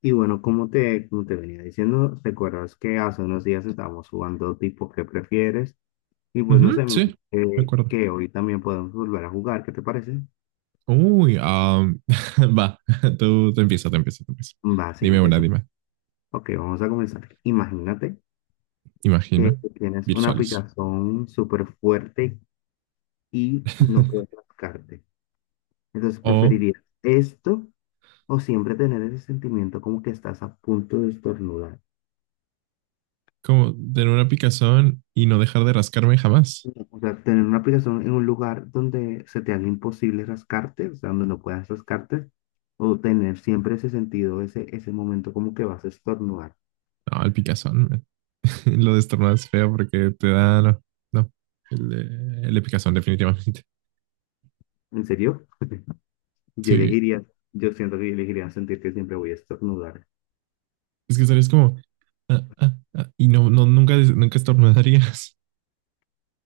Y bueno, como te venía diciendo, recuerdas que hace unos días estábamos jugando tipo ¿qué prefieres? Y pues no Ujú, sé, me sí, de parece acuerdo. que hoy también podemos volver a jugar, ¿qué te parece? Uy, va, tú te empieza. Va, sí, Dime una, empiezo. dime. Ok, vamos a comenzar. Imagínate que Imagina, tienes una visualizo. picazón súper fuerte y no puedes rascarte. Entonces, O ¿preferirías esto o siempre tener ese sentimiento como que estás a punto de estornudar? como tener una picazón y no dejar de rascarme jamás. O sea, tener una aplicación en un lugar donde se te haga imposible rascarte, o sea, donde no puedas rascarte, o tener siempre ese sentido, ese momento como que vas a estornudar. No, el picazón, man. Lo de estornudar es feo porque te da, no, no. El de picazón, definitivamente. ¿En serio? Yo Sí, elegiría, yo siento que yo elegiría sentir que siempre voy a estornudar. es que estarías como, y no, no, nunca, nunca estornudarías.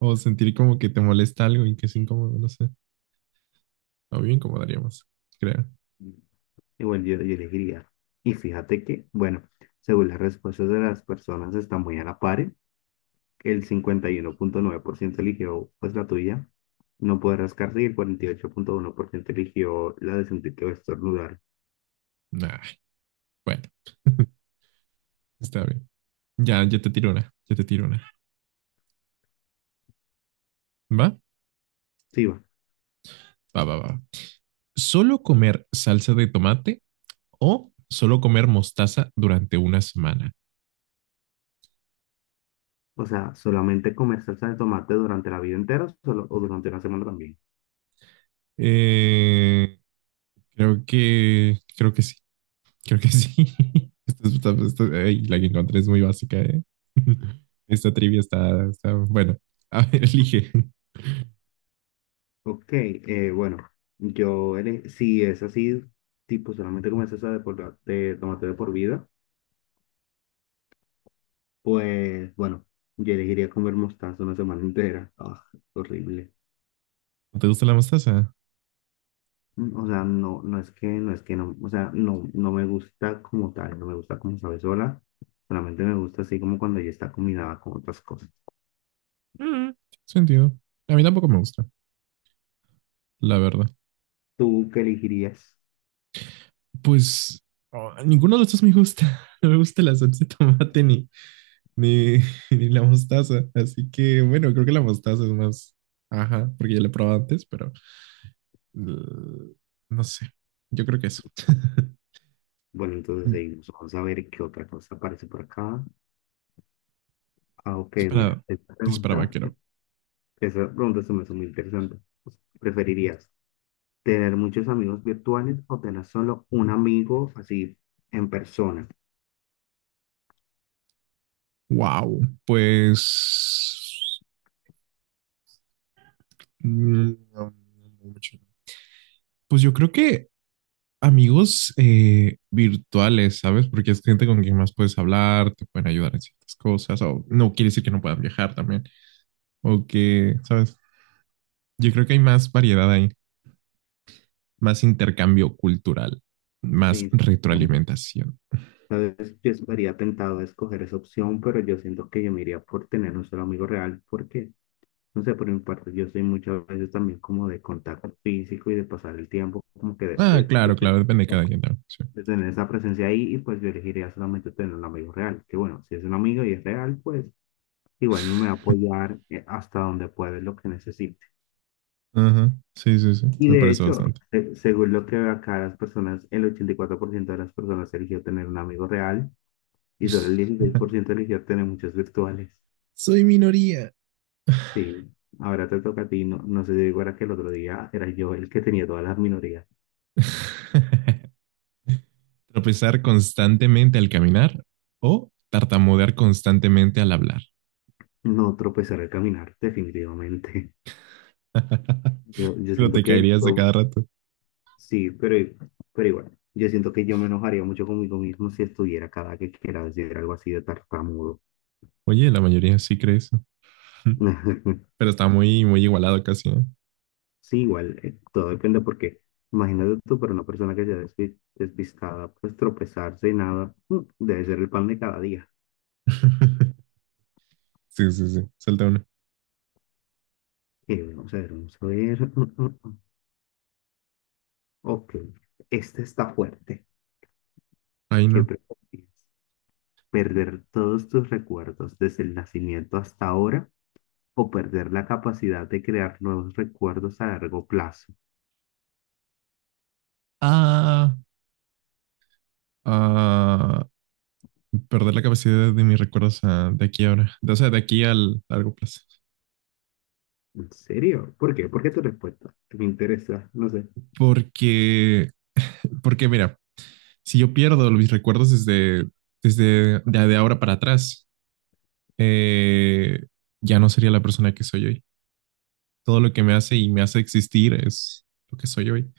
O sentir como que te molesta algo y que es incómodo, no sé. O bien incomodaríamos, creo. Igual yo elegiría. Y fíjate que, bueno, según las respuestas de las personas está muy a la par, ¿eh? El 51,9% eligió pues la tuya, no poder rascarse, y el 48,1% eligió la de sentir que va a estornudar. Nah, bueno, está bien. Ya, ya te tiro una, ya te tiro una. ¿Va? Sí, va. Va, va, va. ¿Solo comer salsa de tomate o solo comer mostaza durante una semana? O sea, solamente comer salsa de tomate durante la vida entera o durante una semana también. Eh, creo que sí, creo que sí. Esta, esta- ey, la que encontré es muy básica, ¿eh? Esta trivia bueno, a ver, elige. Ok, bueno, si es así, tipo solamente comer salsa de tomate de por vida, pues bueno, yo elegiría comer mostaza una semana entera. Ah, horrible. ¿No te gusta la mostaza? Mm. O sea, no, no es que no, o sea, no me gusta como tal, no me gusta como sabe sola, solamente me gusta así como cuando ya está combinada con otras cosas. Mm, sentido. A mí tampoco me gusta, la verdad. ¿Tú qué elegirías? Pues oh, ninguno de estos me gusta. No me gusta la salsa de tomate ni, ni, ni la mostaza. Así que bueno, creo que la mostaza es más. Ajá, porque ya la he probado antes, pero uh, no sé. Yo creo que eso. Bueno, entonces seguimos. Vamos a ver qué otra cosa aparece por acá. Ah, ok, mira, Disparado. Dispara vaquero. esa pregunta se me hace muy interesante. ¿Preferirías tener muchos amigos virtuales o tener solo un amigo así en persona? Wow. Pues. No, no mucho. Pues yo creo que amigos virtuales, ¿sabes? Porque es gente con quien más puedes hablar, te pueden ayudar en ciertas cosas, o no quiere decir que no puedan viajar también, o que, ¿sabes? Yo creo que hay más variedad ahí, más intercambio cultural, más Sí, siempre. retroalimentación. Sabes, yo estaría tentado a escoger esa opción, pero yo siento que yo me iría por tener un solo amigo real, porque, no sé, por mi parte, yo soy muchas veces también como de contacto físico y de pasar el tiempo, como que Ah, claro, claro, depende de cada quien también. Sí. de tener esa presencia ahí y pues yo elegiría solamente tener un amigo real, que bueno, si es un amigo y es real, pues igual me va a apoyar hasta donde pueda en lo que necesite. Ajá. Sí, sí, sí. Y Me de parece hecho, bastante. Según lo que veo acá, las personas, el 84% de las personas eligió tener un amigo real y solo el 16% eligió tener muchos virtuales. Soy minoría. Sí, ahora te toca a ti, no, no sé si digo, era que el otro día era yo el que tenía todas las minorías. Tropezar constantemente al caminar o tartamudear constantemente al hablar. No tropezar al caminar, definitivamente. Yo Pero siento te que... caerías de cada rato. Sí, pero, igual, yo siento que yo me enojaría mucho conmigo mismo si estuviera cada que quiera decir algo así de tartamudo. Oye, la mayoría sí cree eso. Pero está muy, muy igualado casi, ¿eh? Sí, igual, todo depende porque imagínate tú, para una persona que sea despistada, pues tropezarse y nada, mm, debe ser el pan de cada día. Sí, sí, sí. Salta uno. Vamos a ver, vamos a ver. Mm. Ok, este está fuerte. Ay, ¿Qué no. prefieres? ¿Perder todos tus recuerdos desde el nacimiento hasta ahora o perder la capacidad de crear nuevos recuerdos a largo plazo? Ah, ah, perder la capacidad de mis recuerdos de aquí a ahora. O sea, de aquí al largo plazo. ¿En serio? ¿Por qué tu respuesta? Me interesa, no sé. Porque, porque mira, si yo pierdo mis recuerdos de ahora para atrás, eh, ya no sería la persona que soy hoy. Todo lo que me hace y me hace existir es lo que soy hoy.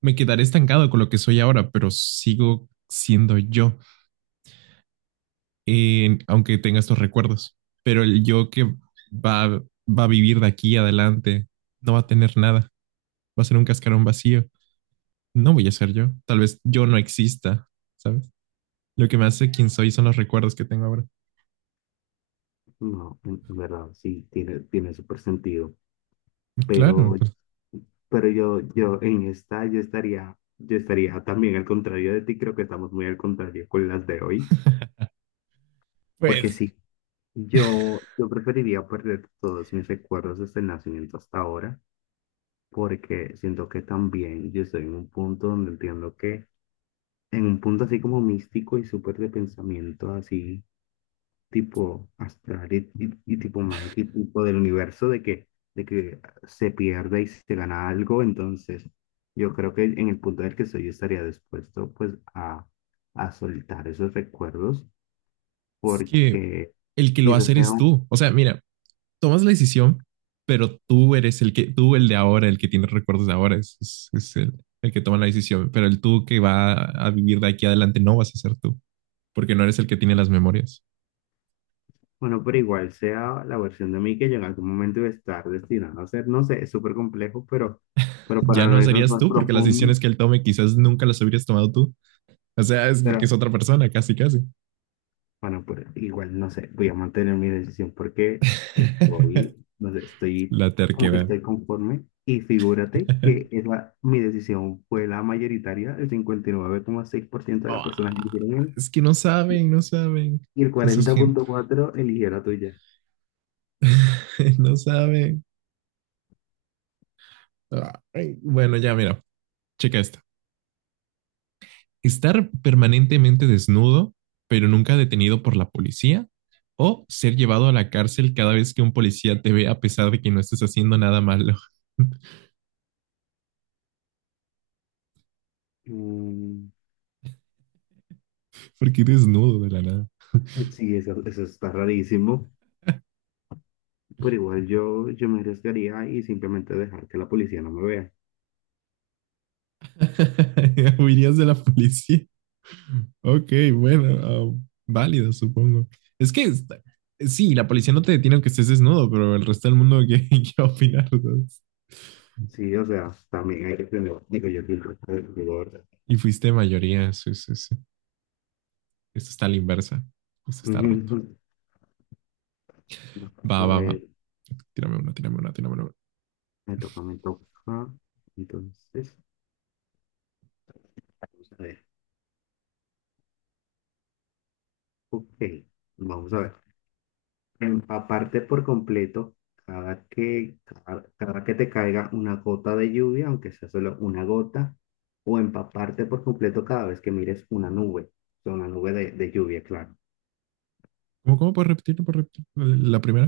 Me quedaré estancado con lo que soy ahora, pero sigo siendo yo, aunque tenga estos recuerdos. Pero el yo que va, va a vivir de aquí adelante no va a tener nada, va a ser un cascarón vacío. No voy a ser yo, tal vez yo no exista, ¿sabes? Lo que me hace quien soy son los recuerdos que tengo ahora. No, en verdad, sí, tiene súper sentido. Y claro, Pero, pues pero yo, yo en esta, yo estaría también al contrario de ti, creo que estamos muy al contrario con las de hoy. Porque pues sí, yo preferiría perder todos mis recuerdos desde el nacimiento hasta ahora, porque siento que también yo estoy en un punto donde entiendo que, en un punto así como místico y súper de pensamiento, así tipo astral y tipo mágico y tipo del universo de que, se pierde y se gana algo, entonces yo creo que en el punto en el que soy yo estaría dispuesto pues a soltar esos recuerdos es que porque el que lo va a quizás hacer sea es un, tú. O sea, mira, tomas la decisión, pero tú eres el que, tú el de ahora, el que tiene recuerdos de ahora, es el que toma la decisión. Pero el tú que va a vivir de aquí adelante no vas a ser tú, porque no eres el que tiene las memorias. bueno, pero igual sea la versión de mí que yo en algún momento iba a estar destinado a ser, no sé, es súper complejo, pero Ya para no no irnos serías más tú, porque las profundo. decisiones que él tome quizás nunca las hubieras tomado tú. O sea, es porque es pero otra persona, casi, casi. Bueno, pues igual, no sé, voy a mantener mi decisión porque estoy, no sé, estoy La como que terquedad. estoy conforme y figúrate que es mi decisión fue la mayoritaria, el 59,6% de las personas que Ah, eligieron él es que no saben, no saben. y el Eso es gente. 40,4% eligieron la tuya. No saben. Ay, bueno, ya mira, checa esta. Estar permanentemente desnudo, pero nunca detenido por la policía, o ser llevado a la cárcel cada vez que un policía te ve a pesar de que no estés haciendo nada malo. Mm, Porque desnudo de la nada. sí, eso está rarísimo, pero igual yo me arriesgaría y simplemente dejar que la policía no me vea. Huirías de la policía. Ok, bueno, válido, supongo. Es que está- sí, la policía no te detiene aunque estés desnudo, pero el resto del mundo, ¿qué, qué va a opinar, ¿sabes? Sí, o sea, también hay que tener, digo yo, que el resto del rigor. Y fuiste mayoría, sí, sí, sí. Esto está a la inversa. Esto está roto. Ujú. Va, A va, va. ver, Tírame una, tírame una, tírame una. Me toca. Entonces, vamos a ver. Ok, vamos a ver. Empaparte por completo cada que te caiga una gota de lluvia, aunque sea solo una gota, o empaparte por completo cada vez que mires una nube, o sea, una nube de lluvia, claro. ¿Cómo, cómo puedes repetir? ¿Puedes repetir la primera?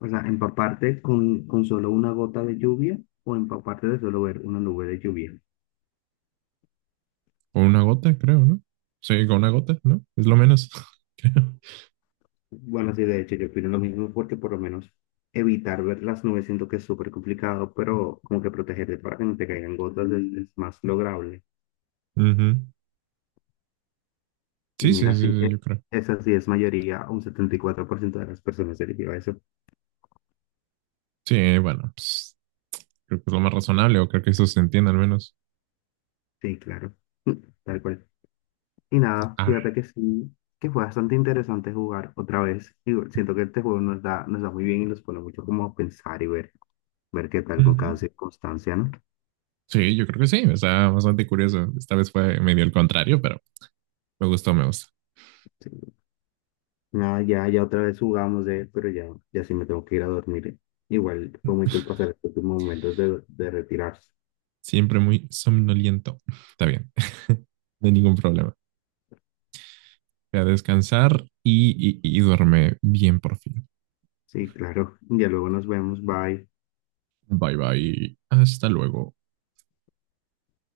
O sea, empaparte con solo una gota de lluvia o empaparte de solo ver una nube de lluvia. Con una gota, creo, ¿no? Sí, con una gota, ¿no? Es lo menos, creo. Bueno, sí, de hecho, yo opino lo mismo porque por lo menos evitar ver las nubes siento que es súper complicado, pero como que protegerte para que no te caigan gotas es más lograble. Ujú. Y Sí, sí, sí, mira, sí, sí, yo creo. esa sí es mayoría, un 74% de las personas eligió eso. Sí, bueno, pues, creo que es lo más razonable, o creo que eso se entiende al menos. Sí, claro, tal cual. Y nada, Ah. fíjate que sí, que fue bastante interesante jugar otra vez. Y siento que este juego nos da muy bien y nos pone mucho como a pensar y ver, ver qué tal con Ujú. cada circunstancia, ¿no? Sí, yo creo que sí, está bastante curioso. Esta vez fue medio el contrario, pero me gustó, me gustó. Sí. Nada, ya otra vez jugamos pero ya sí me tengo que ir a dormir. Igual fue muy cool pasar estos momentos de retirarse. Siempre muy somnoliento. Está bien. No hay ningún problema. Voy a descansar y duerme bien por fin. Sí, claro. Ya luego nos vemos. Bye. Bye bye. Hasta luego.